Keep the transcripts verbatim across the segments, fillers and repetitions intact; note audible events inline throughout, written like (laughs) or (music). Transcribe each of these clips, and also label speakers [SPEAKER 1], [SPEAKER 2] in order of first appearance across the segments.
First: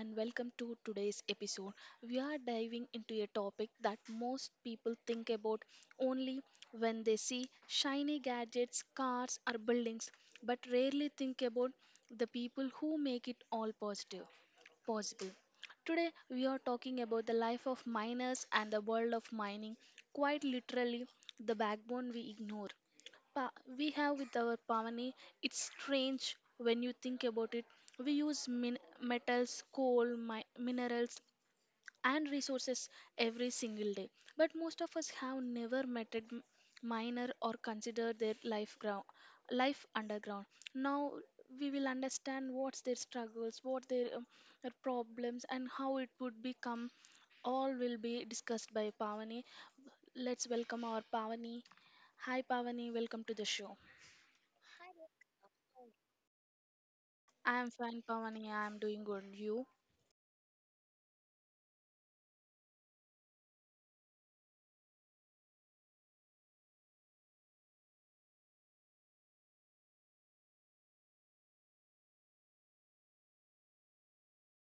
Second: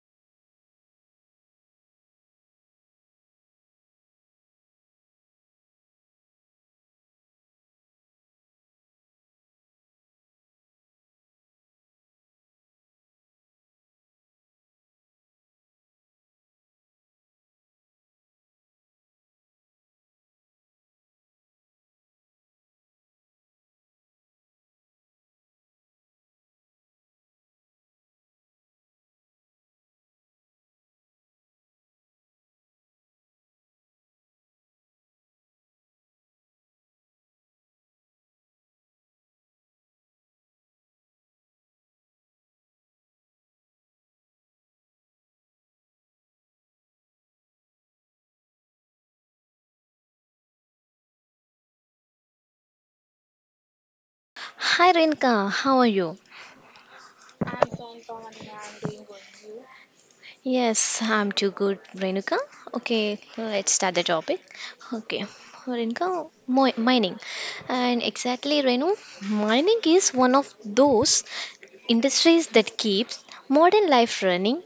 [SPEAKER 1] and welcome to today's episode. We are diving into a topic that most people think about only when they see shiny gadgets, cars, or buildings, but rarely think about the people who make it all positive possible. Today, we are talking about the life of miners and the world of mining, quite literally, the backbone we ignore pa- we have with our Pavani. It's strange when you think about it. We use min- metals, coal, mi- minerals, and resources every single day. But most of us have never met a m- miner or considered their life ground, life underground. Now we will understand what's their struggles, what their, um, their problems, and how it would become. All will be discussed by Pavani. Let's welcome our Pavani. Hi, Pavani. Welcome to the show.
[SPEAKER 2] Hi Renuka, how are you?
[SPEAKER 1] I am fine, Pavani. I am doing good. You?
[SPEAKER 2] Yes, I'm too good, Renuka. Okay, let's start the topic. Okay, Renuka, mi- mining. And exactly, Renu, mining is one of those industries that keeps modern life running,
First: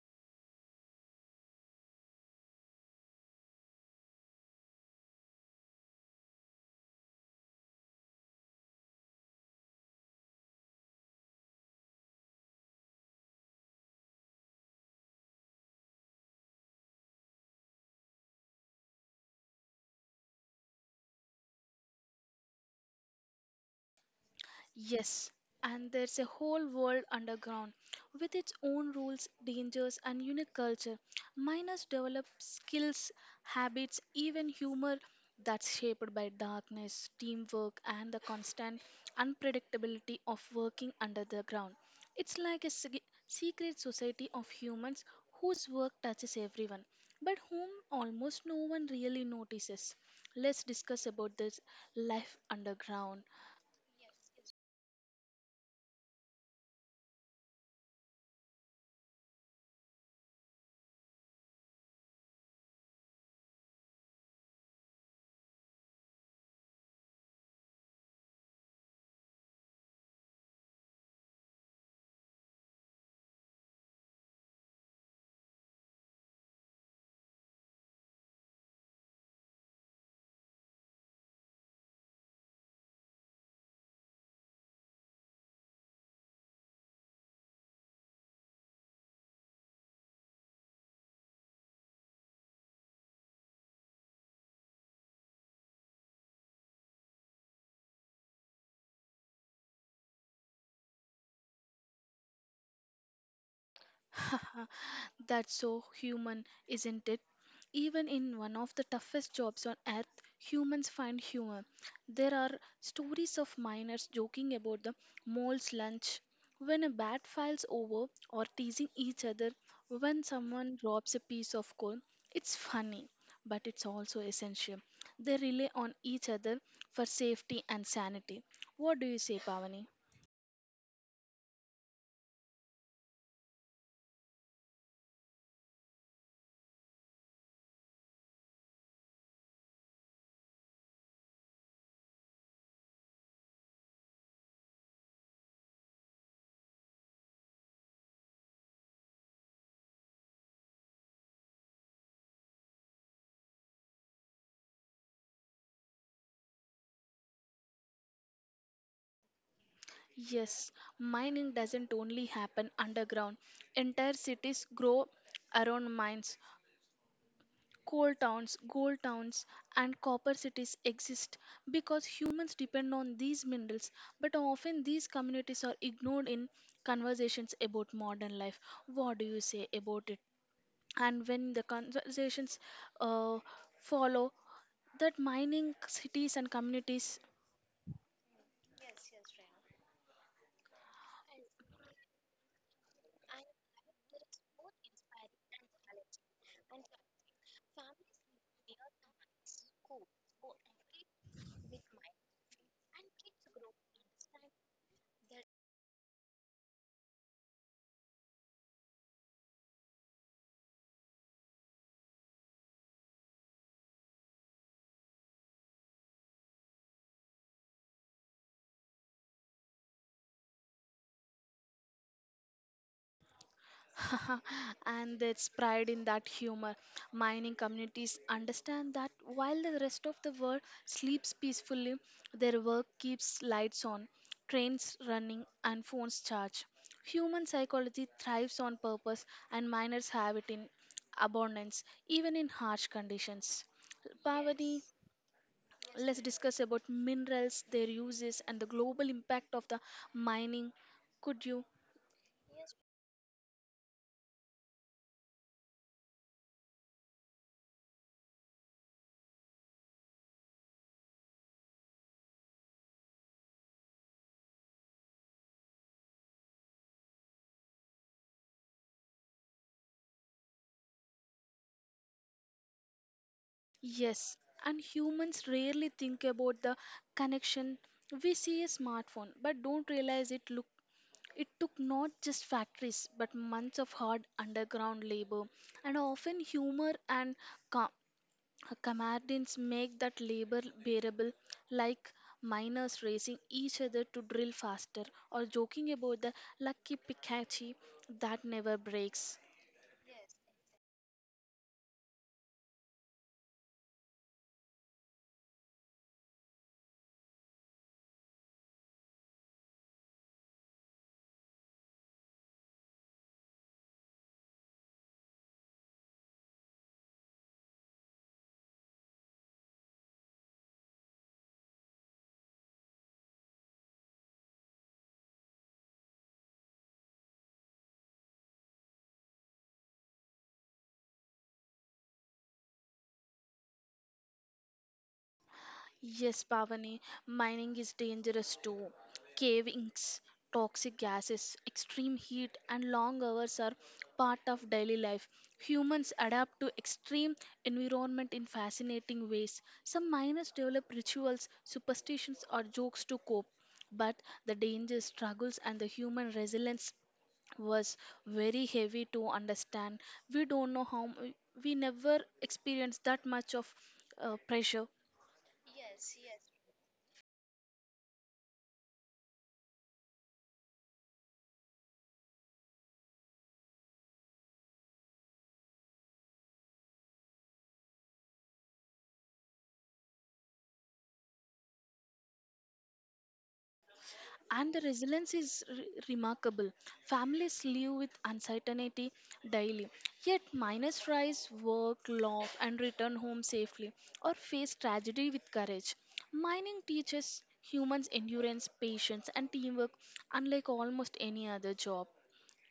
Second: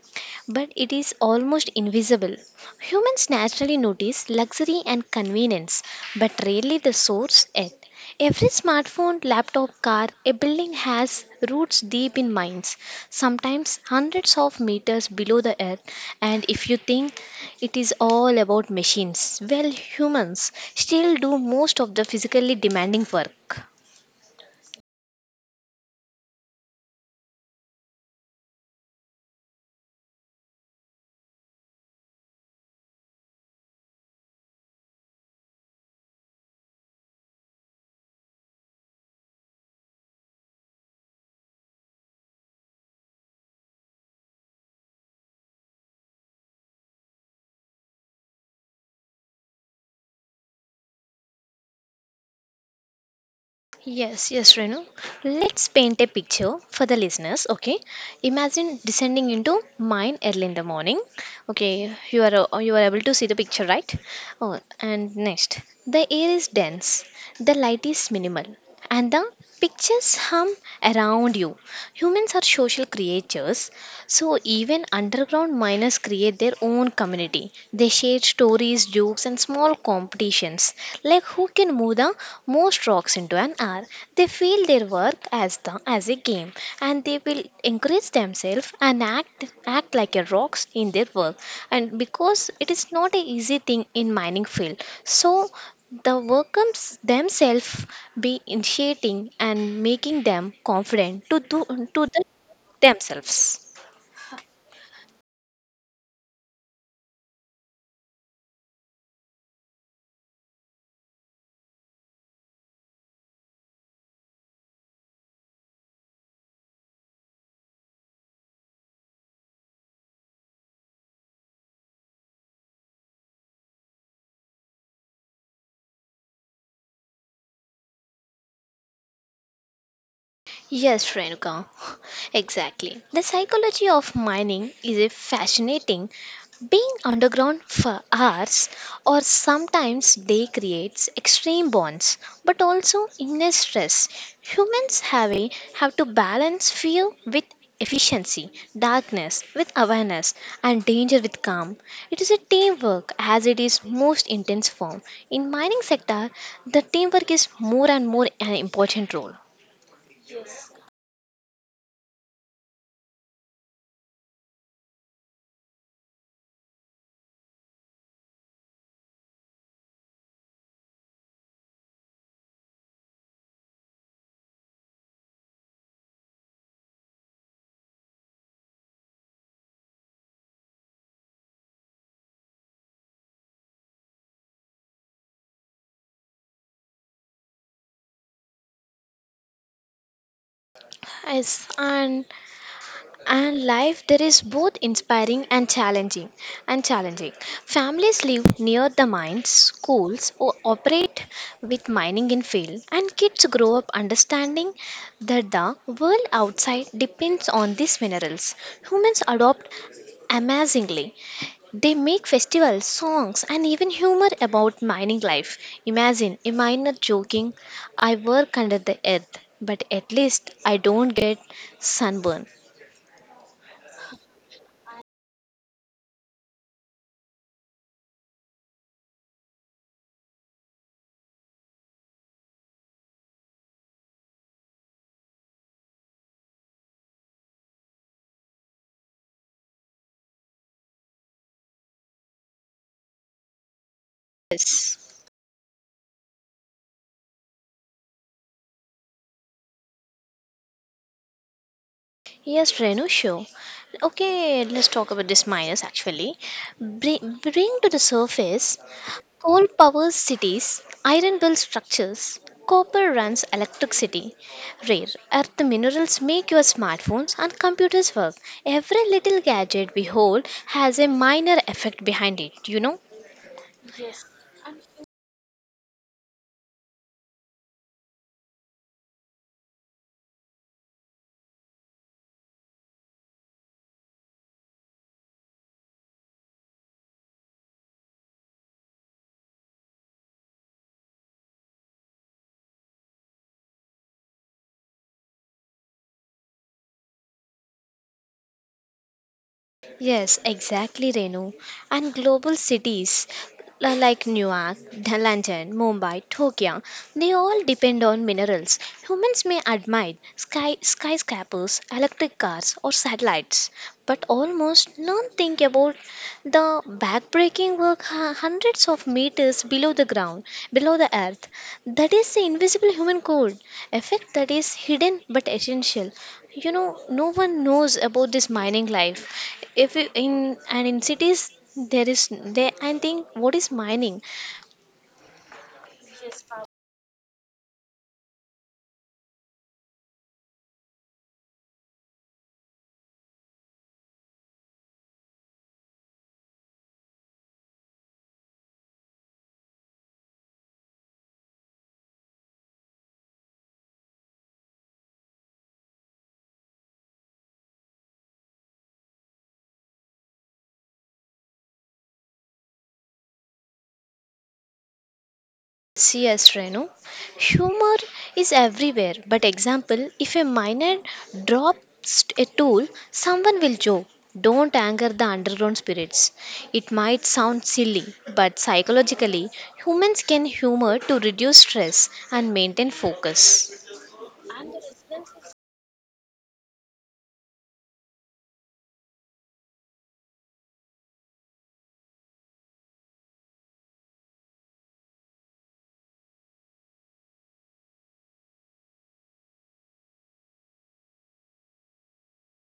[SPEAKER 2] but it is almost invisible. Humans naturally notice luxury and convenience, but rarely the source it. Every smartphone, laptop, car, a building has roots deep in mines, sometimes hundreds of meters below the earth. And if you think it is all about machines, well, humans still do most of the physically demanding work.
[SPEAKER 1] Yes, and there's a whole world underground with its own rules, dangers, and unique culture. Miners develop skills, habits, even humor that's shaped by darkness, teamwork, and the constant unpredictability of working under the ground. It's like a sig- secret society of humans whose work touches everyone, but whom almost no one really notices. Let's discuss about this life underground.
[SPEAKER 2] Yes, yes, Renu. Let's paint a picture for the listeners. Okay, imagine descending into mine early in the morning. Okay, you are uh, you are able to see the picture, right? Oh, and next, the air is dense, the light is minimal, and the pictures hum around you. Humans are social creatures, so even underground miners create their own community. They share stories, jokes, and small competitions, like who can move the most rocks into an hour. They feel their work as the as a game, and they will encourage themselves and act act like a rocks in their work. And because it is not an easy thing in mining field, so the workers themselves be initiating and making them confident to do to the themselves.
[SPEAKER 1] (laughs) That's so human, isn't it? Even in one of the toughest jobs on earth, humans find humor. There are stories of miners joking about the mole's lunch when a bat files over or teasing each other when someone robs a piece of coal. It's funny, but it's also essential. They rely on each other for safety and sanity. What do you say, Pavani?
[SPEAKER 2] Yes, Renuka, (laughs) exactly. The psychology of mining is a fascinating. Being underground for hours or sometimes day creates extreme bonds, but also inner stress. Humans have a have to balance fear with efficiency, darkness with awareness, and danger with calm. It is a teamwork as it is most intense form. In mining sector, the teamwork is more and more an important role.
[SPEAKER 1] Yes, mining doesn't only happen underground. Entire cities grow around mines. Coal towns, gold towns, and copper cities exist because humans depend on these minerals. But often these communities are ignored in conversations about modern life. What do you say about it? And when the conversations uh, follow, that mining cities and communities.
[SPEAKER 2] Yes, and and life there is both inspiring and challenging and challenging. Families live near the mines, schools o- operate with mining in field, and kids grow up understanding that the world outside depends on these minerals. Humans adopt amazingly they make festivals, songs, and even humor about mining life. Imagine a miner joking, I work under the earth, but at least I don't get sunburn.
[SPEAKER 1] (laughs) And its pride in that humor. Mining communities understand that while the rest of the world sleeps peacefully, their work keeps lights on, trains running, and phones charged. Human psychology thrives on purpose, and miners have it in abundance, even in harsh conditions. Pavani,
[SPEAKER 2] Yes.
[SPEAKER 1] yes, let's discuss about minerals, their uses, and the global impact of the mining. Could you—
[SPEAKER 2] Yes, Renu, sure. Okay, let's talk about these miners actually. Bring, bring to the surface. Coal powers cities, iron builds structures, copper runs electricity. Rare earth minerals make your smartphones and computers work. Every little gadget we hold has a minor effect behind it, you know?
[SPEAKER 1] yes, and humans rarely think about the connection. We see a smartphone but don't realize it look it took not just factories but months of hard underground labor and often humor and ca- comedians make that labor bearable, like miners racing each other to drill faster or joking about the lucky pickaxe that never breaks.
[SPEAKER 2] Yes, exactly, Renu. And global cities li- like Newark, Dh- London, Mumbai, Tokyo, they all depend on minerals. Humans may admire sky, skyscrapers, electric cars, or satellites, but almost don't think about the backbreaking work hu- hundreds of meters below the ground, below the earth. That is the invisible human code, effect that is hidden but essential. You know, no one knows about this mining life. If you- In and in cities there is they I think what is mining?
[SPEAKER 1] Yes, Pavani, mining is dangerous too. Cavings, toxic gases, extreme heat, and long hours are part of daily life. Humans adapt to extreme environment in fascinating ways. Some miners develop rituals, superstitions, or jokes to cope. But the danger, struggles, and the human resilience was very heavy to understand. We don't know how m- we never experienced that much of uh, pressure.
[SPEAKER 2] Yes, Renu. Humor is everywhere, but example, if a miner drops a tool, someone will joke. Don't anger the underground spirits. It might sound silly, but psychologically, humans can humor to reduce stress and maintain focus.
[SPEAKER 1] And the resilience is re- remarkable. Families live with uncertainty daily, yet miners rise, work, love, and return home safely or face tragedy with courage. Mining teaches humans endurance, patience, and teamwork unlike almost any other job.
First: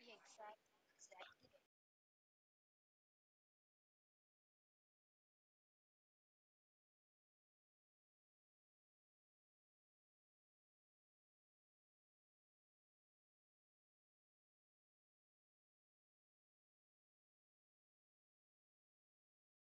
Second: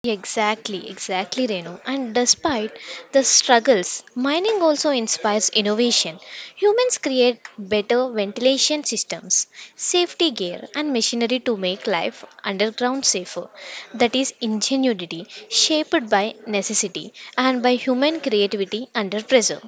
[SPEAKER 2] Exactly, exactly, Renu. And despite the struggles, mining also inspires innovation. Humans create better ventilation systems, safety gear, and machinery to make life underground safer. That is ingenuity shaped by necessity and by human creativity under pressure.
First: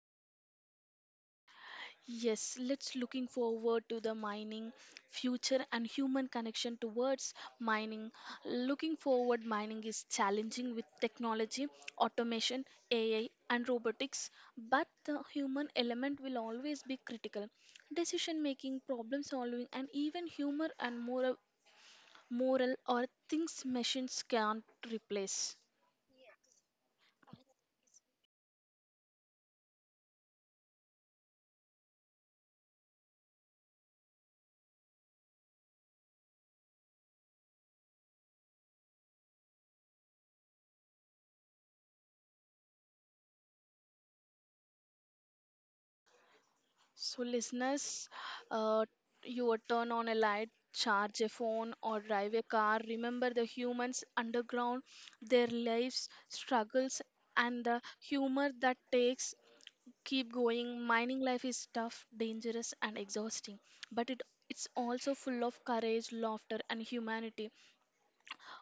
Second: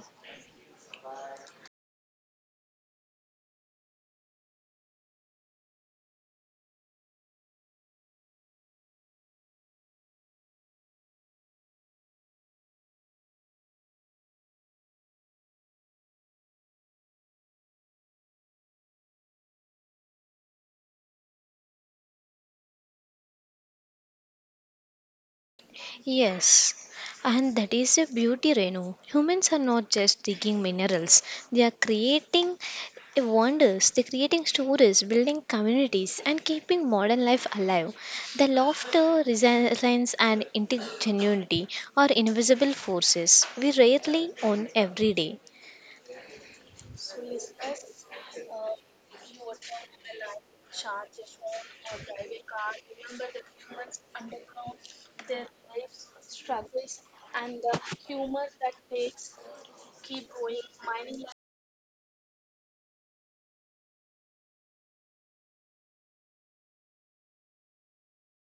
[SPEAKER 1] Yes, let's looking forward to the mining future and human connection towards mining. Looking forward, mining is challenging with technology, automation, A I, and robotics, but the human element will always be critical. Decision making, problem solving, and even humor and moral, moral are things machines can't replace.
[SPEAKER 2] Yes, and that is a beauty, Renu. Humans are not just digging minerals, they are creating wonders, they're creating stories, building communities, and keeping modern life alive. The laughter, resilience, and ingenuity are invisible forces we rarely own every day.
[SPEAKER 1] So, listeners, uh, you turn on a light, charge a phone, or drive a car. Remember the humans underground, their lives, struggles, and the humor that takes keep going. Mining life is tough, dangerous, and exhausting, but it it's also full of courage, laughter, and humanity.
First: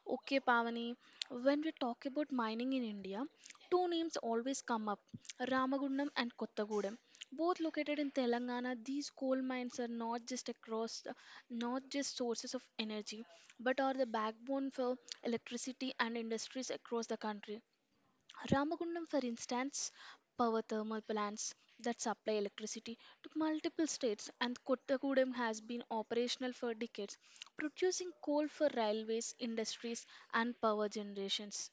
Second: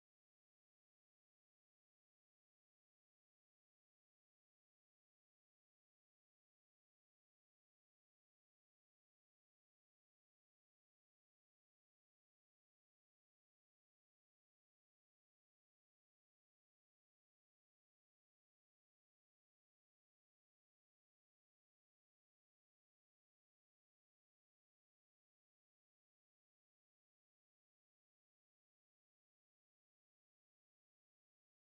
[SPEAKER 1] Okay, Pavani, when we talk about mining in India, two names always come up: Ramagundam and Kottagudam. Both located in Telangana, these coal mines are not just across, not just sources of energy, but are the backbone for electricity and industries across the country. Ramagundam, for instance, power thermal plants that supply electricity to multiple states, and Kottagudam has been operational for decades, producing coal for railways, industries, and power generations.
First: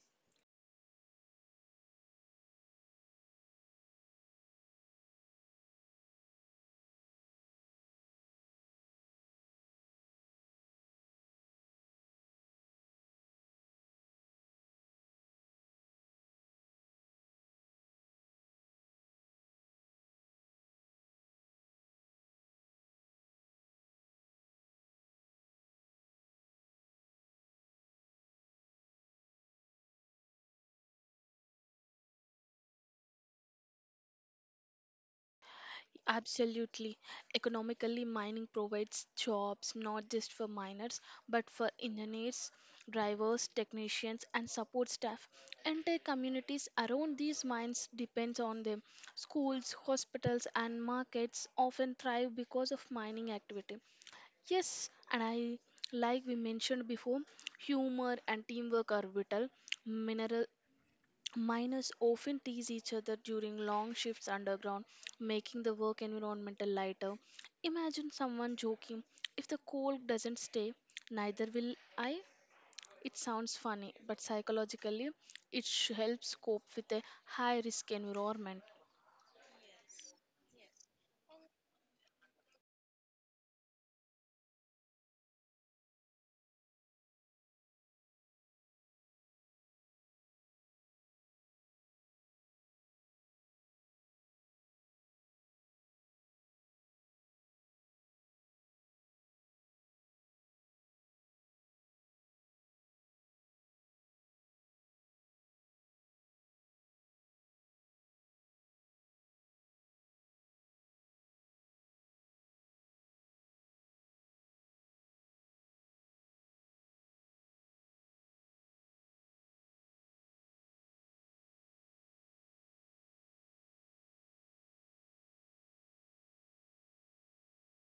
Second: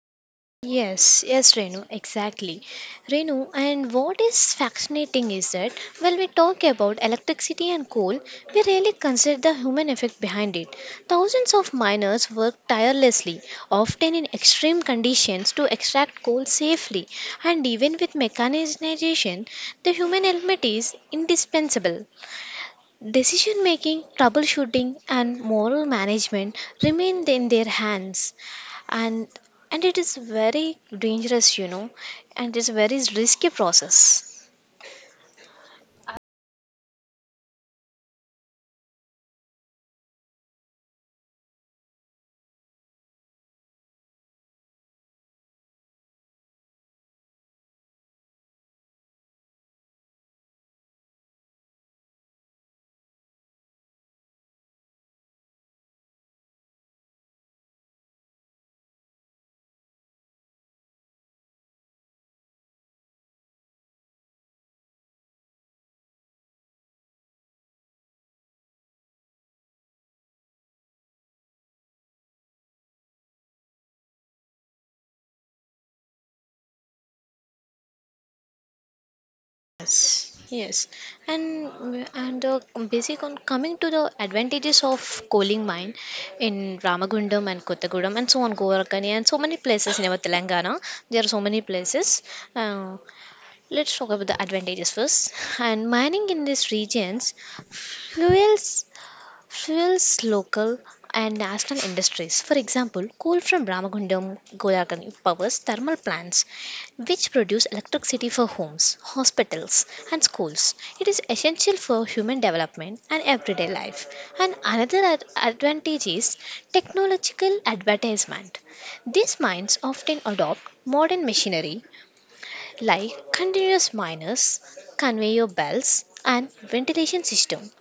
[SPEAKER 2] Yes, yes, Renu, exactly. Renu, and what is fascinating is that when we talk about electricity and coal, we rarely consider the human effect behind it. Thousands of miners work tirelessly, often in extreme conditions, to extract coal safely, and even with mechanization, the human element is indispensable. Decision making, troubleshooting, and moral management remain in their hands, and and it is very dangerous, you know, and it's very risky process.
[SPEAKER 1] Absolutely. Economically, mining provides jobs not just for miners, but for engineers, drivers, technicians, and support staff. Entire communities around these mines depends on them. Schools, hospitals, and markets often thrive because of mining activity. Yes, and I like we mentioned before, humor and teamwork are vital. Mineral Miners often tease each other during long shifts underground, making the work environment a lighter. Imagine someone joking, if the coal doesn't stay, neither will I. It sounds funny, but psychologically, it sh- helps cope with a high risk environment.
[SPEAKER 2] Yes, and and uh, basic on coming to the advantages of coaling mine in Ramagundam and Kottagudam and so on Govarkani and so many places in our Telangana, there are so many places. uh, let's talk about the advantages first. And mining in these regions fuels fuels local and national industries. For example, coal from Ramagundam Golagani powers thermal plants which produce electricity for homes, hospitals, and schools. It is essential for human development and everyday life. And another ad- advantage is technological advertisement. These mines often adopt modern machinery like continuous miners, conveyor belts, and ventilation system,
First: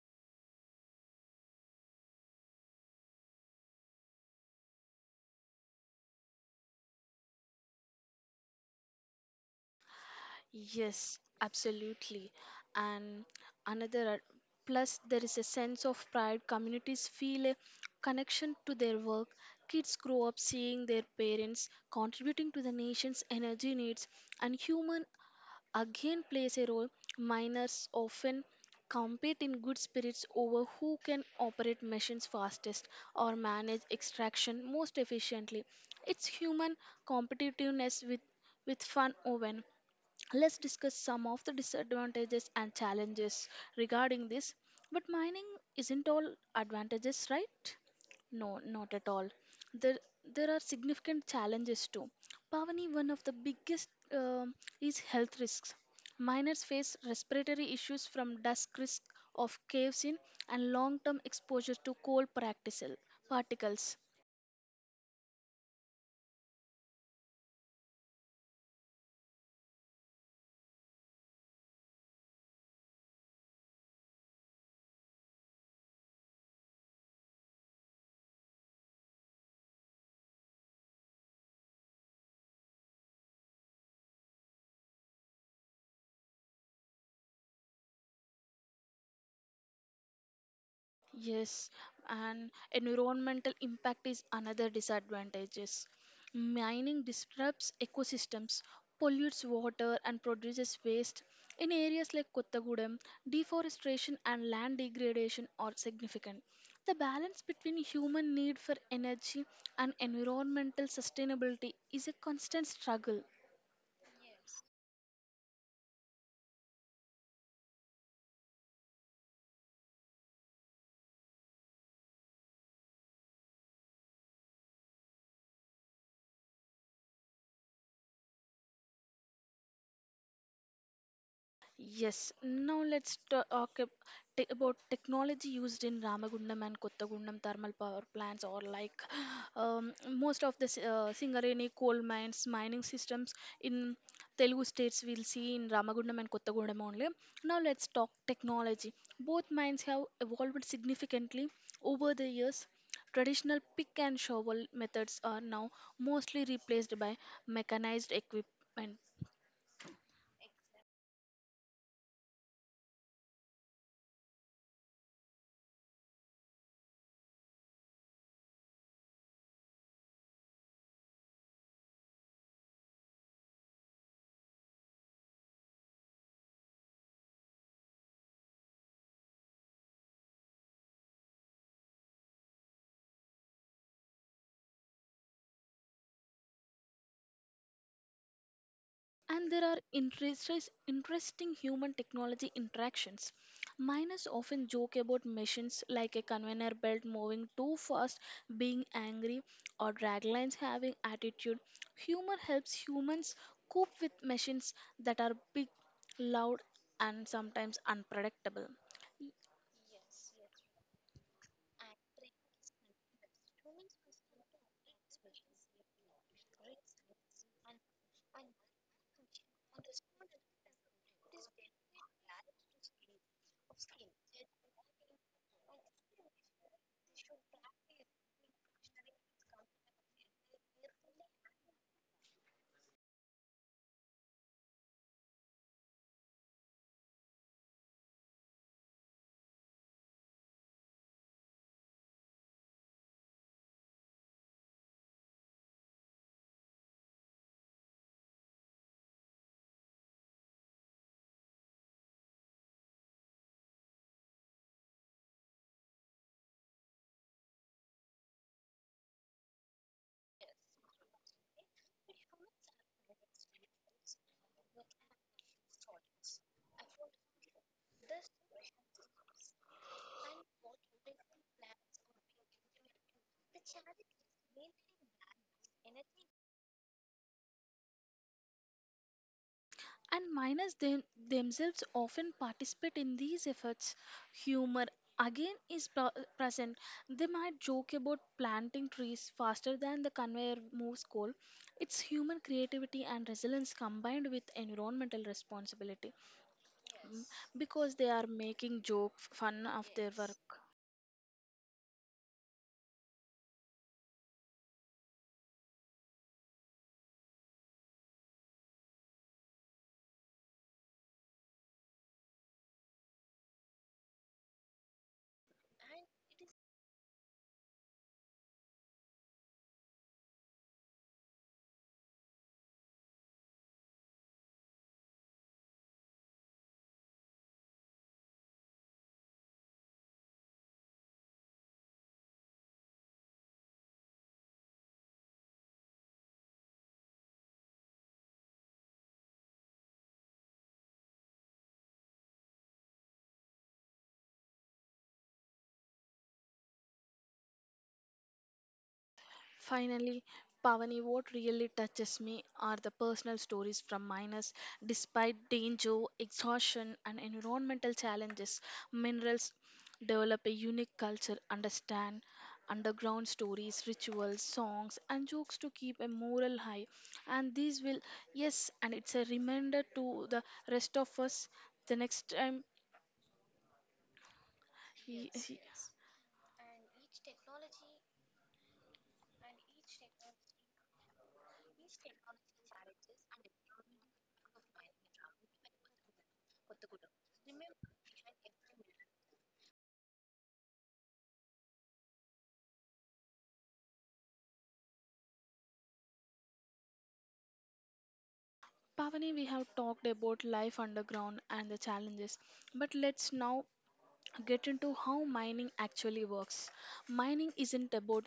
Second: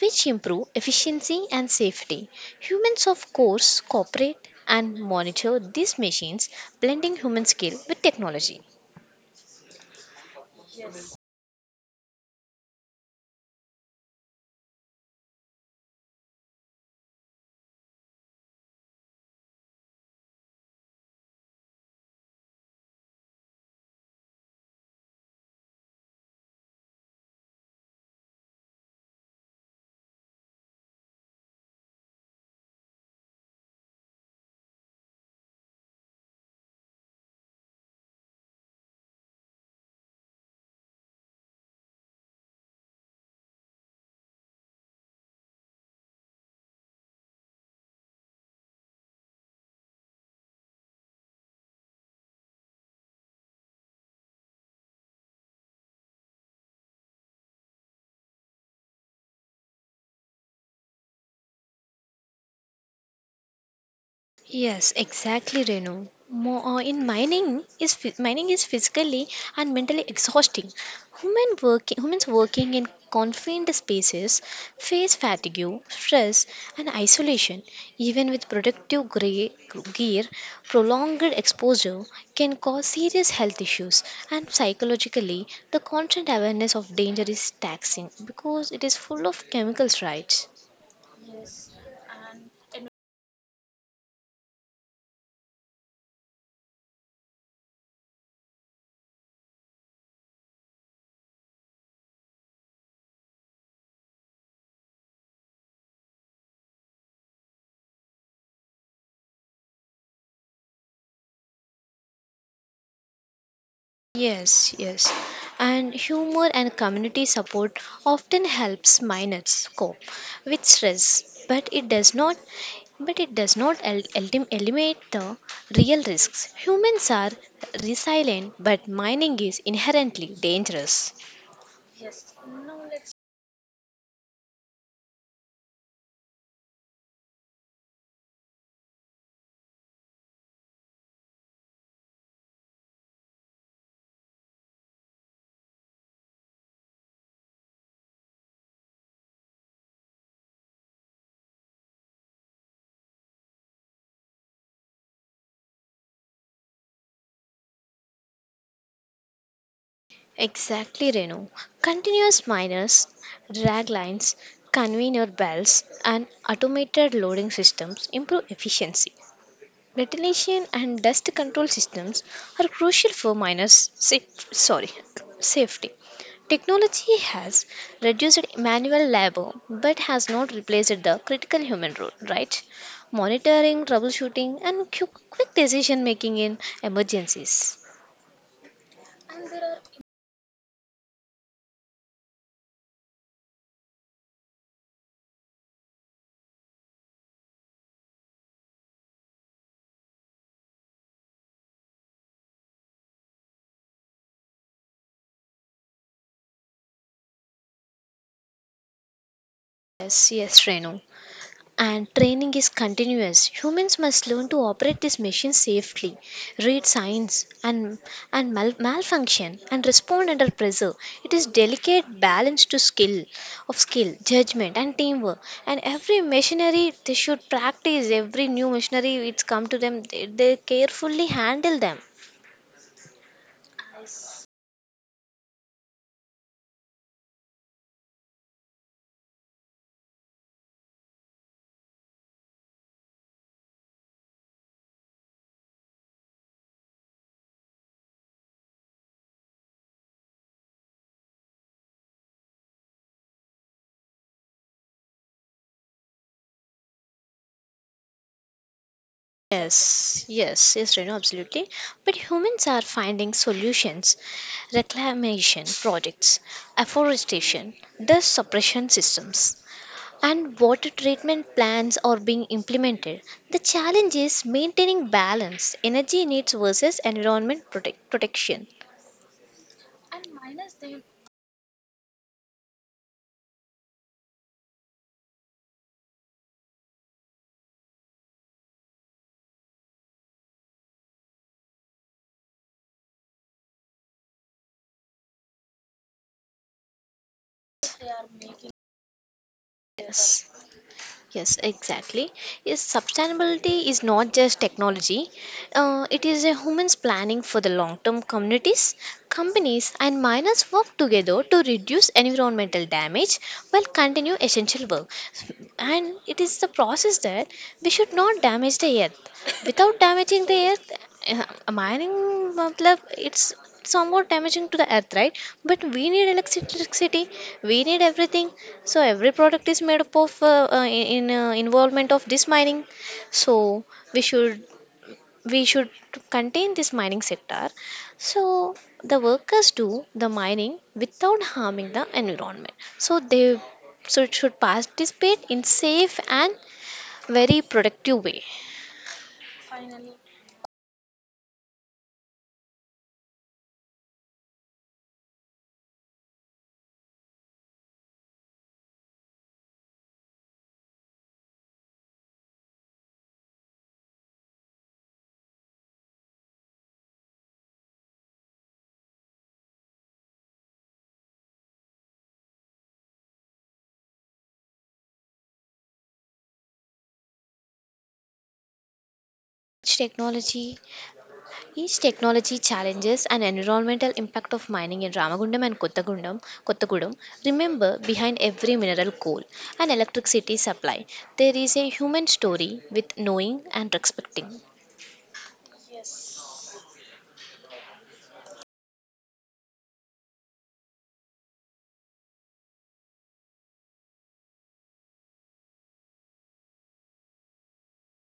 [SPEAKER 2] which improve efficiency and safety. Humans, of course, cooperate and monitor these machines, blending human skill with technology.
[SPEAKER 1] Yes, absolutely. And another ad- plus there is a sense of pride. Communities feel a connection to their work. Kids grow up seeing their parents contributing to the nation's energy needs and human again plays a role. Miners often compete in good spirits over who can operate machines fastest or manage extraction most efficiently. It's human competitiveness with with fun woven. Let's discuss some of the disadvantages and challenges regarding this. But mining isn't all advantages, right? No, not at all. There, there are significant challenges too. Pavani, one of the biggest um is health risks. Miners face respiratory issues from dusk risk of caves in and long-term exposure to coal practical particles.
[SPEAKER 2] Yes, exactly, Renu. Mo- uh, in mining is phy- mining is physically and mentally exhausting. Human working humans working in confined spaces face fatigue, stress, and isolation. Even with productive gre- gear, prolonged exposure can cause serious health issues. And psychologically, the constant awareness of danger is taxing because it is full of chemicals, right?
[SPEAKER 1] Yes, and environmental impact is another disadvantages. Mining disrupts ecosystems, pollutes water and produces waste. In areas like Kottagudam, deforestation and land degradation are significant. The balance between human need for energy and environmental sustainability is a constant struggle.
[SPEAKER 2] Yes, yes. And humor and community support often helps minors cope with stress, but it does not but it does not el- eldim- eliminate the real risks. Humans are resilient, but mining is inherently dangerous.
[SPEAKER 1] Yes, now let's talk ab- t- about technology used in Ramagundam and Kottagundam thermal power plants, or like (sighs) um, most of the s- uh, Singareni coal mines, mining systems in Telugu states we'll see in Ramagundam and Kottagundam only. Now let's talk technology. Both mines have evolved significantly over the years. Traditional pick and shovel methods are now mostly replaced by mechanized equipment.
[SPEAKER 2] Exactly, Renu. Continuous miners, drag lines, conveyor belts, and automated loading systems improve efficiency. Ventilation and dust control systems are crucial for miners' saf- sorry, safety. Technology has reduced manual labor but has not replaced the critical human role, right? Monitoring, troubleshooting, and qu- quick decision making in emergencies.
[SPEAKER 1] And there are interest, interesting human technology interactions. Miners often joke about machines like a conveyor belt moving too fast, being angry, or draglines having attitude. Humor helps humans cope with machines that are big, loud, and sometimes unpredictable.
[SPEAKER 2] Yes, yes, Renu. And training is continuous. Humans must learn to operate these machines safely, read signs and, and mal- malfunction, and respond under pressure. It is delicate balance to skill, of skill, judgment, and teamwork. And every machinery they should practice. Every new machinery it's come to them, they, they carefully handle them. Yes, yes, yes, Renu, absolutely. But humans are finding solutions: reclamation projects, afforestation, dust suppression systems, and water treatment plants are being implemented. The challenge is maintaining balance, energy needs versus environment protect- protection.
[SPEAKER 1] And minors them, themselves often participate in these efforts. Humor again is pro- present. They might joke about planting trees faster than the conveyor moves coal. It's human creativity and resilience combined with environmental responsibility. Mm, because they are making joke fun of their
[SPEAKER 2] Yes.
[SPEAKER 1] work.
[SPEAKER 2] Yes, exactly. Yes, sustainability is not just technology. Uh, it is a human's planning for the long-term communities, companies, and miners work together to reduce environmental damage while continue essential work. And it is the process that we should not damage the earth without damaging the earth. Uh, mining matlab it's somewhat damaging to the earth, right? But we need electricity, we need everything, so every product is made up of uh, uh, in uh, involvement of this mining. So we should we should contain this mining sector, so the workers do the mining without harming the environment, so they, so it should participate in safe and very productive way.
[SPEAKER 1] Finally, Pavani, what really touches me are the personal stories from miners. Despite danger, exhaustion, and environmental challenges, minerals develop a unique culture, understand underground stories, rituals, songs, and jokes to keep a moral high. And these will, yes, and it's a reminder to the rest of us the next time. y- y-
[SPEAKER 2] Technology. Each technology challenges and environmental impact of mining in Ramagundam and Kottagundam, Kottagudam. Remember, behind every mineral, coal, and electricity supply, there is a human story with knowing and respecting.
[SPEAKER 1] Pavani, we have talked about life underground and the challenges, but let's now get into how mining actually works. Mining isn't about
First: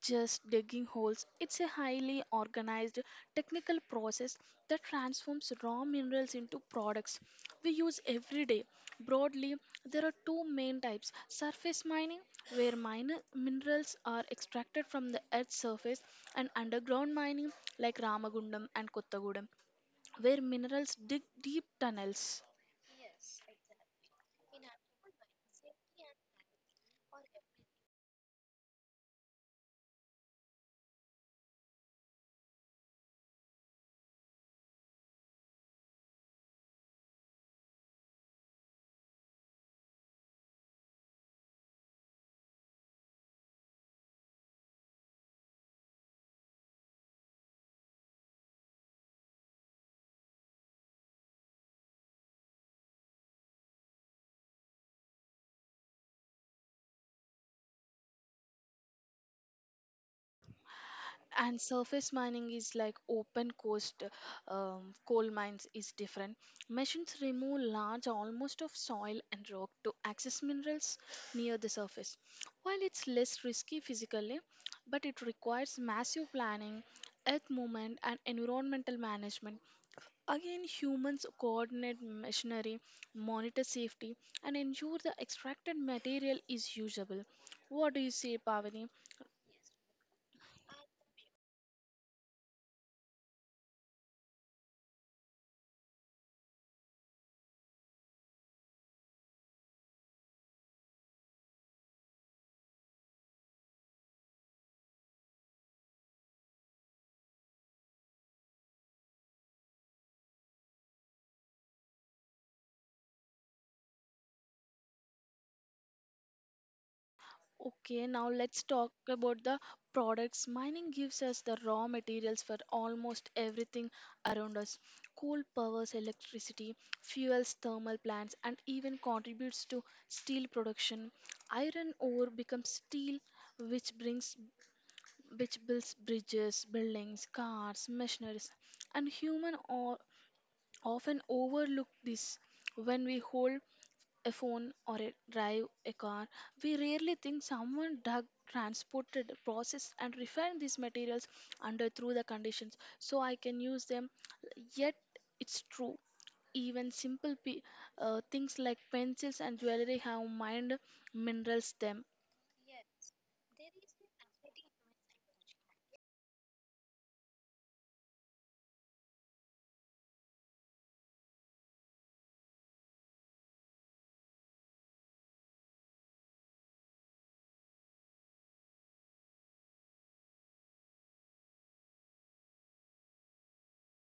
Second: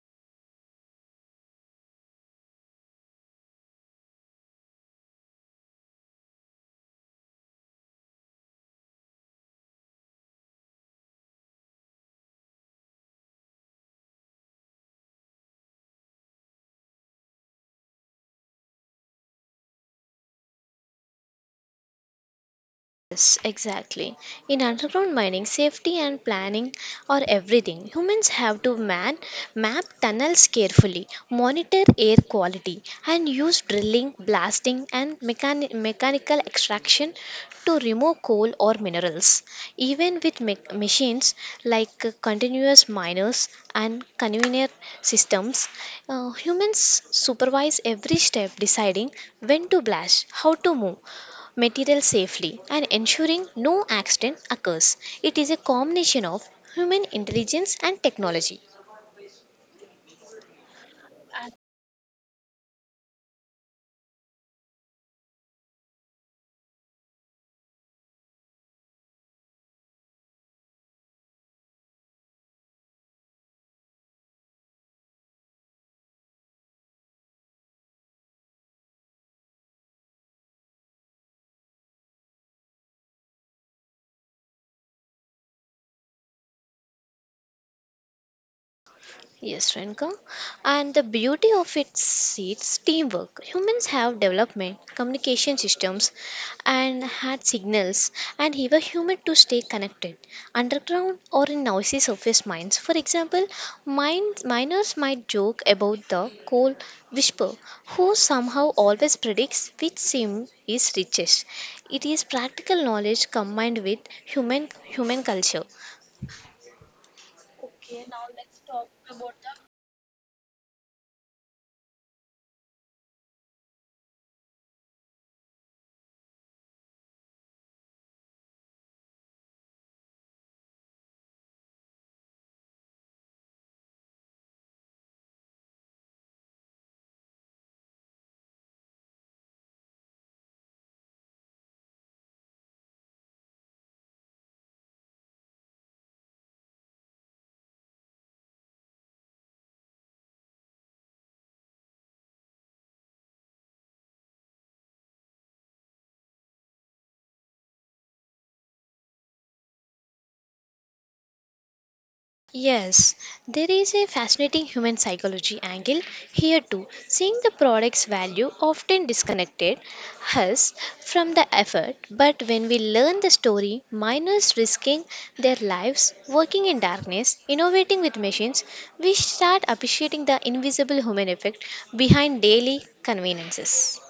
[SPEAKER 1] just digging holes, it's a highly organized technical process that transforms raw minerals into products we use every day. Broadly, there are two main types: surface mining, where mine- minerals are extracted from the earth's surface, and underground mining, like Ramagundam and Kottagudam, where minerals dig deep tunnels.
[SPEAKER 2] Yes, exactly. In underground mining, safety and planning are everything. Humans have to man map tunnels carefully, monitor air quality, and use drilling, blasting, and mechani- mechanical extraction to remove coal or minerals. Even with mech- machines like uh, continuous miners and conveyor systems, uh, humans supervise every step, deciding when to blast, how to move material safely and ensuring no accident occurs. It is a combination of human intelligence and technology.
[SPEAKER 1] And surface mining is like open coast um, coal mines is different. Machines remove large almost of soil and rock to access minerals near the surface. While it's less risky physically, but it requires massive planning, earth movement and environmental management. Again humans coordinate machinery, monitor safety, and ensure the extracted material is usable. What do you say, Pavani?
[SPEAKER 2] Yes, Renka. And the beauty of it is teamwork. Humans have development, communication systems, and had signals, and he were human to stay connected underground or in noisy surface mines. For example, mines, miners might joke about the coal whisperer, who somehow always predicts which seam is richest. It is practical knowledge combined with human human culture.
[SPEAKER 1] Okay, now let's talk about the products. Mining gives us the raw materials for almost everything around us. Coal powers electricity, fuels thermal plants, and even contributes to steel production. Iron ore becomes steel, which brings which builds bridges, buildings, cars, machineries, and human or often overlook this when we hold a phone or a drive a car, we rarely think someone dug, transported, processed, and refined these materials under through the conditions so I can use them. Yet it's true. Even simple pe- uh, things like pencils and jewelry have mined minerals them.
[SPEAKER 2] Yes, there is a fascinating human psychology angle here too. Seeing the product's value often disconnected us from the effort, but when we learn the story, miners risking their lives, working in darkness, innovating with machines, we start appreciating the invisible human effect behind daily conveniences.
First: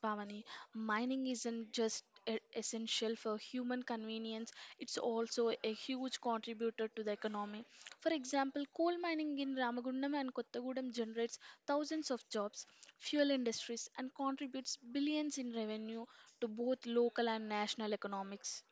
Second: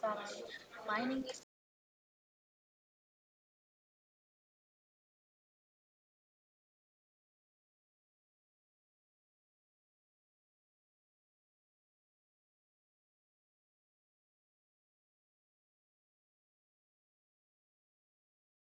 [SPEAKER 1] Pavani. Mining isn't just e- essential for human convenience, it's also a huge contributor to the economy. For example, coal mining in Ramagundam and Kottagudam generates thousands of jobs, fuel industries, and contributes billions in revenue to both local and national economics.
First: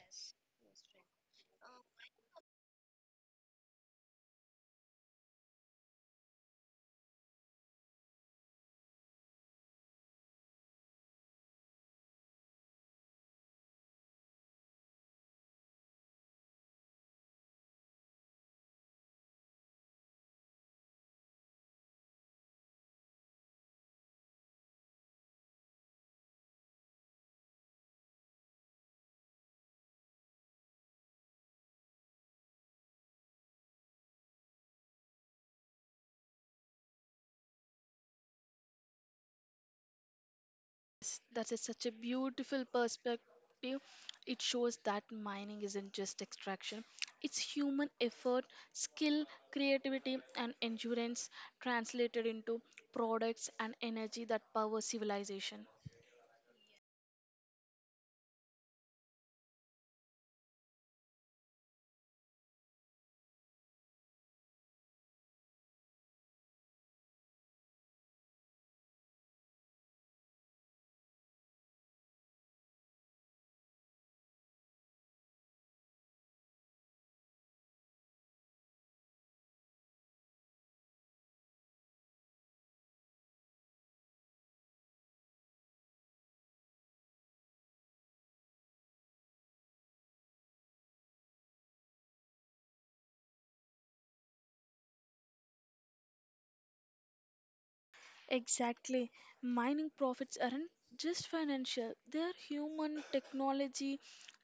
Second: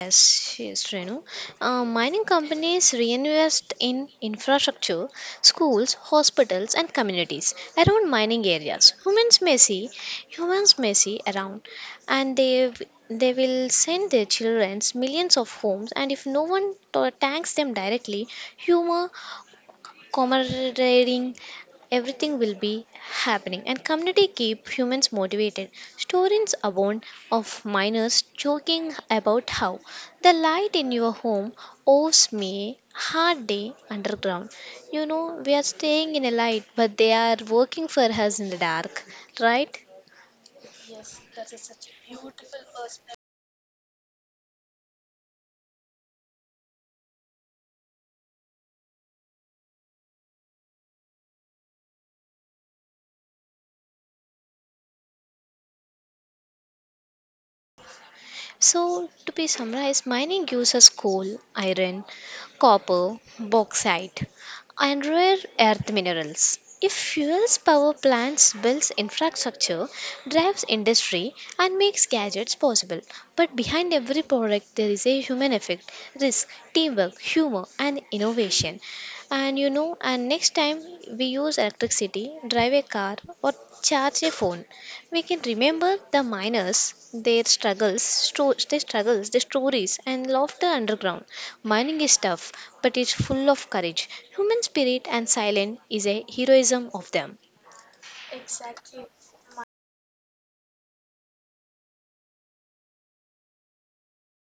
[SPEAKER 2] Yes, yes, Renu. Uh, mining companies reinvest in infrastructure, schools, hospitals, and communities around mining areas. Humans may see, humans may see around, and they w- they will send their children millions of homes. And if no one to- thanks them directly, humor camaraderie, everything will be happening. And community keep humans motivated. Stories abound of miners joking about how the light in your home owes me hard day underground. You know, we are staying in a light, but they are working for us in the dark, right?
[SPEAKER 1] Yes, that is such a beautiful perspective. It shows that mining isn't just extraction, it's human effort, skill, creativity, and endurance translated into products and energy that power civilization.
[SPEAKER 2] So, to be summarized, mining uses coal, iron, copper, bauxite, and rare earth minerals. It fuels power plants, builds infrastructure, drives industry, and makes gadgets possible. But behind every product, there is a human effect, risk, teamwork, humor, and innovation. And you know, and next time we use electricity, drive a car, or charge a phone, we can remember the miners, their struggles, sto- their struggles, their stories, and laughter underground. Mining is tough, but it's full of courage. Human spirit and silence is a heroism of them.
[SPEAKER 1] Exactly. Mining profits aren't just financial, they're human, technology,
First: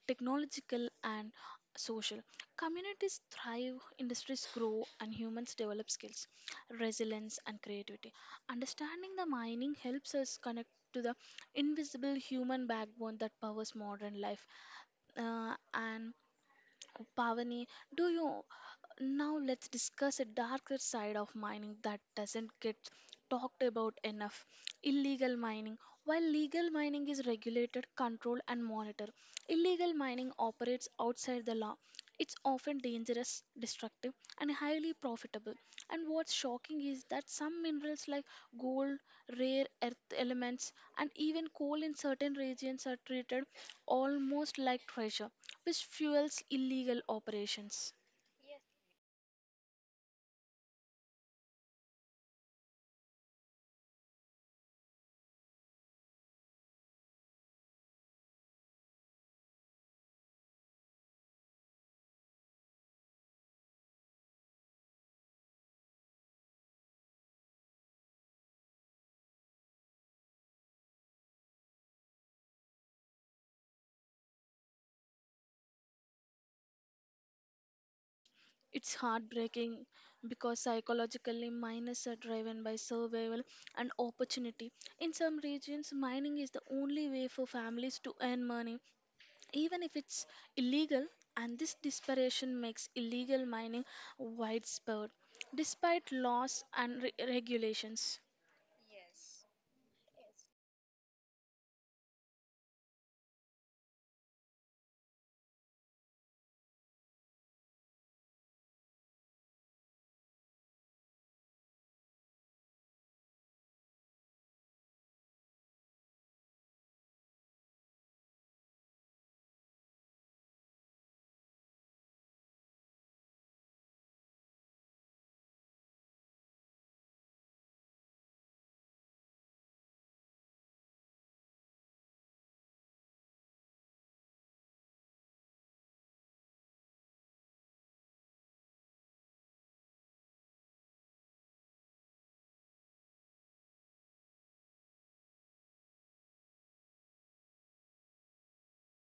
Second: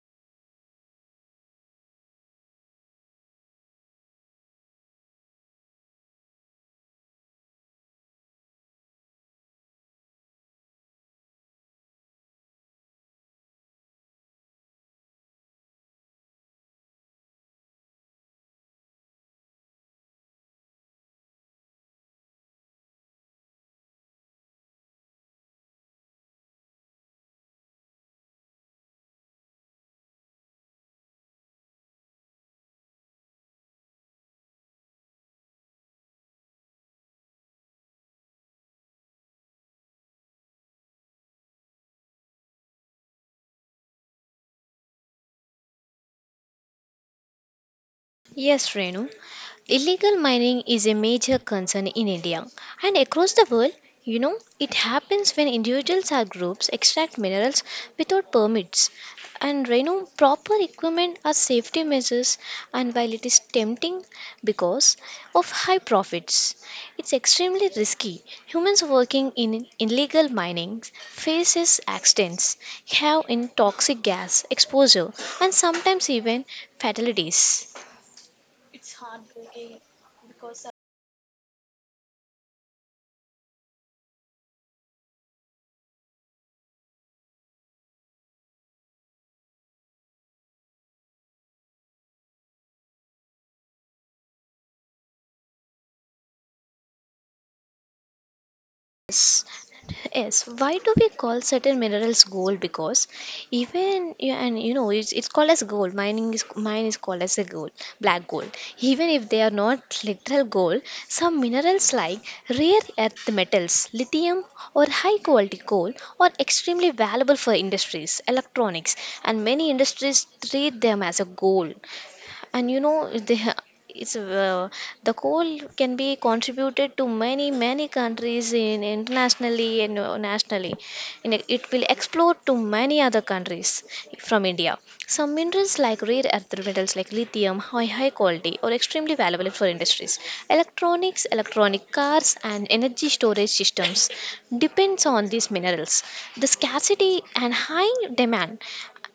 [SPEAKER 1] technological, and social. Communities thrive, industries grow, and humans develop skills, resilience, and creativity. Understanding the mining helps us connect to the invisible human backbone that powers modern life. Uh, and Pavani, do you— now let's discuss a darker side of mining that doesn't get talked about enough: illegal mining. While legal mining is regulated, controlled, and monitored, illegal mining operates outside the law. It's often dangerous, destructive, and highly profitable. And what's shocking is that some minerals like gold, rare earth elements, and even coal in certain regions are treated almost like treasure, which fuels illegal operations.
[SPEAKER 2] Yes, Renu. Illegal mining is a major concern in India and across the world. You know, it happens when individuals or groups extract minerals without permits and you know, proper equipment or safety measures. And while it is tempting because of high profits, it's extremely risky. Humans working in illegal mining faces accidents, have in toxic gas exposure, and sometimes even fatalities.
[SPEAKER 1] It's heartbreaking because psychologically miners are driven by survival and opportunity. In some regions, mining is the only way for families to earn money even if it's illegal, and this desperation makes illegal mining widespread despite laws and re- regulations.
[SPEAKER 2] Yes, yes. Why do we call certain minerals gold? Because even yeah, and you know it's, it's called as gold. Mining is mine is called as a gold, black gold. Even if they are not literal gold, some minerals like rare earth metals, lithium, or high quality coal are extremely valuable for industries, electronics, and many industries treat them as a gold. And you know they ha- it's uh, the coal can be contributed to many many countries in internationally and uh, nationally, and it will explore to many other countries from India. Some minerals like rare earth metals like lithium are high quality or extremely valuable for industries. Electronics, electronic cars and energy storage systems depends on these minerals. The scarcity and high demand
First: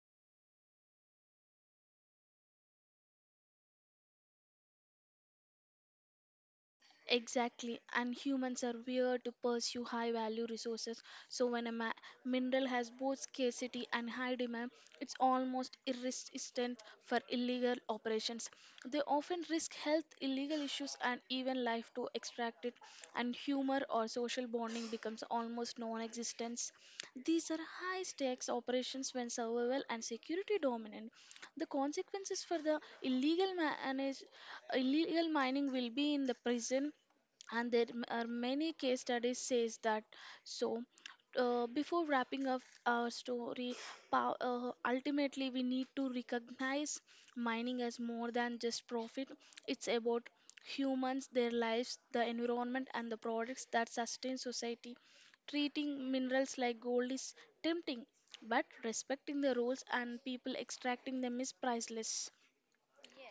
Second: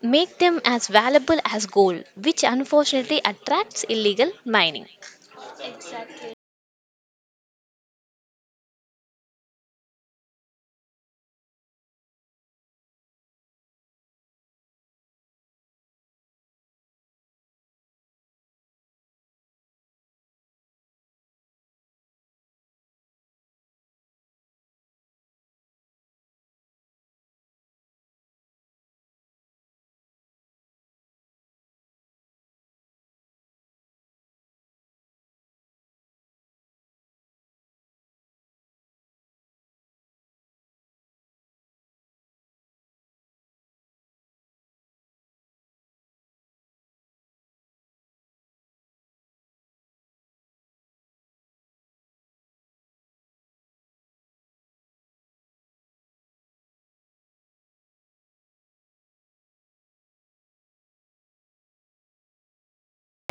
[SPEAKER 2] make them as valuable as gold, which unfortunately attracts illegal mining.
[SPEAKER 1] Exactly, and humans are weird to pursue high value resources. So, when a ma- mineral has both scarcity and high demand, it's almost irresistant for illegal operations. They often risk health, illegal issues, and even life to extract it, and humor or social bonding becomes almost non existence. These are high stakes operations when survival and security dominant. The consequences for the illegal manage, illegal mining will be in the prison, and there m- are many case studies says that. So, uh, before wrapping up our story, pow- uh, ultimately we need to recognize mining as more than just profit. It's about humans, their lives, the environment and the products that sustain society. Treating minerals like gold is tempting, but respecting the rules and people extracting them is priceless.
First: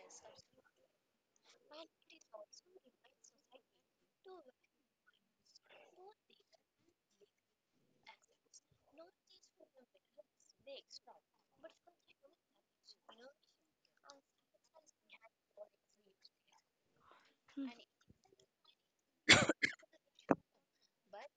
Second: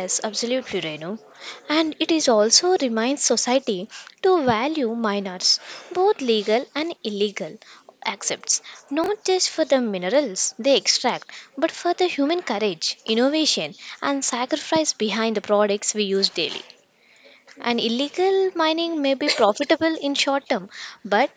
[SPEAKER 2] Yes, absolutely, Renu. And it is also reminds society to value minors, both legal and illegal accepts, not just for the minerals they extract, but for the human courage, innovation, and sacrifice behind the products we use daily.
[SPEAKER 1] Hmm.
[SPEAKER 2] And illegal mining may be profitable in short term, but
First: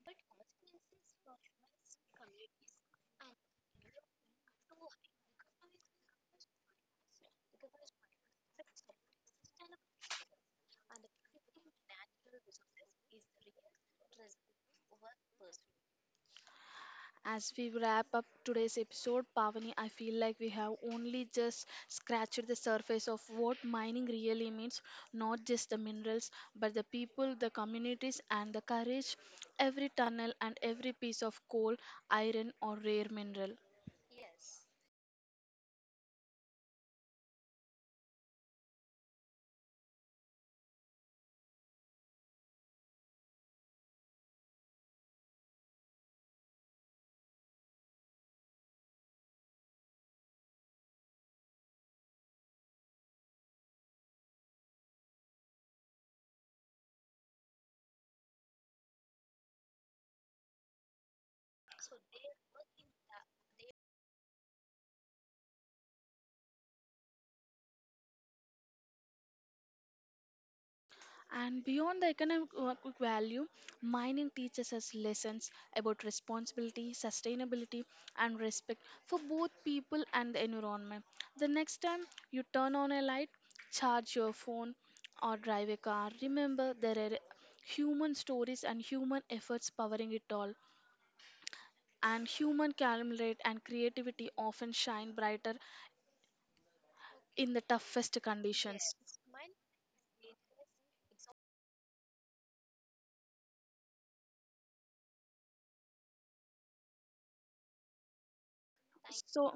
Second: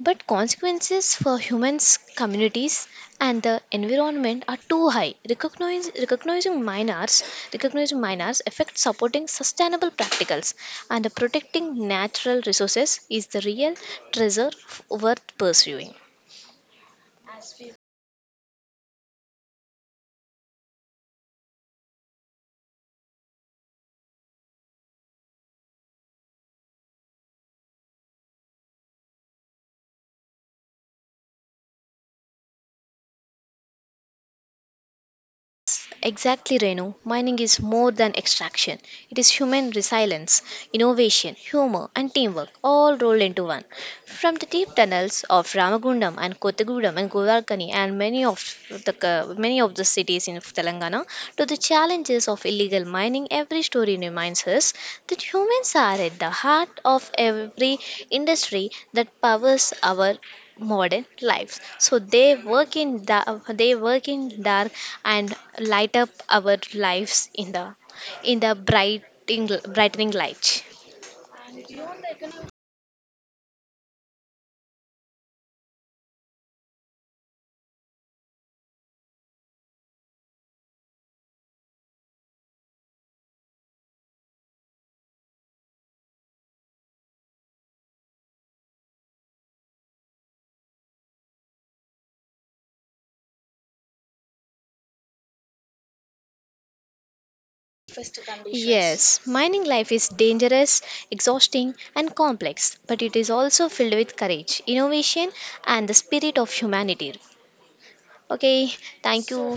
[SPEAKER 2] but consequences for humans, communities, and the environment are too high. Recognize, recognizing minors, recognizing minors affects supporting sustainable practicals and protecting natural resources is the real treasure f- worth pursuing.
[SPEAKER 1] As we wrap up today's episode, Pavani, I feel like we have only just scratched the surface of what mining really means, not just the minerals, but the people, the communities, and the courage every tunnel and every piece of coal, iron, or rare mineral.
[SPEAKER 2] Exactly, Renu. Mining is more than extraction. It is human resilience, innovation, humor, and teamwork all rolled into one. From the deep tunnels of Ramagundam and Kottagudam and Govarkani and many of the uh, many of the cities in Telangana to the challenges of illegal mining, every story reminds us that humans are at the heart of every industry that powers our modern lives, so they work in da- they work in dark and light up our lives in the in the brightening brightening light.
[SPEAKER 1] And beyond the economic wa- value, mining teaches us lessons about responsibility, sustainability, and respect for both people and the environment. The next time you turn on a light, charge your phone, or drive a car, remember there are human stories and human efforts powering it all. And human calmness and creativity often shine brighter in the toughest conditions.
[SPEAKER 2] Yes, mining life is dangerous, exhausting, and complex, but it is also filled with courage, innovation, and the spirit of humanity. Okay, thank
[SPEAKER 1] So,
[SPEAKER 2] you.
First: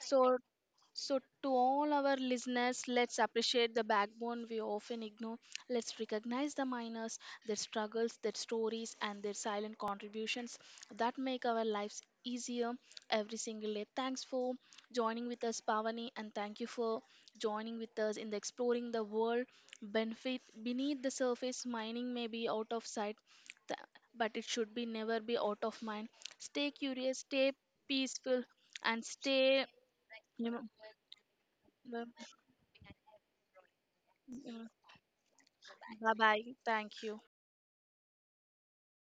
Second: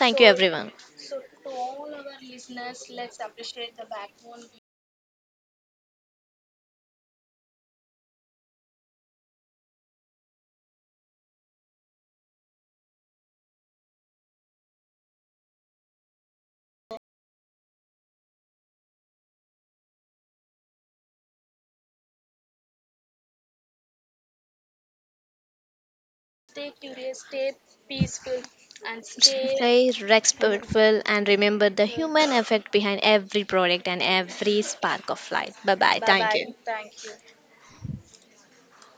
[SPEAKER 2] Thank
[SPEAKER 1] so
[SPEAKER 2] you, everyone.
[SPEAKER 1] so, to all our listeners, let's appreciate the backbone we often ignore. Let's recognize the miners, their struggles, their stories, and their silent contributions that make our lives easier every single day. Thanks for joining with us, Pavani, and thank you for joining with us in the exploring the world benefit beneath the surface. Mining may be out of sight, th- but it should be never be out of mind. Stay curious, stay peaceful, and stay—
[SPEAKER 2] Stay
[SPEAKER 1] you
[SPEAKER 2] respectful and remember the
[SPEAKER 1] know,
[SPEAKER 2] human effect behind every product and every spark of light. Bye bye.
[SPEAKER 1] bye
[SPEAKER 2] Thank
[SPEAKER 1] bye.
[SPEAKER 2] you.
[SPEAKER 1] Thank you.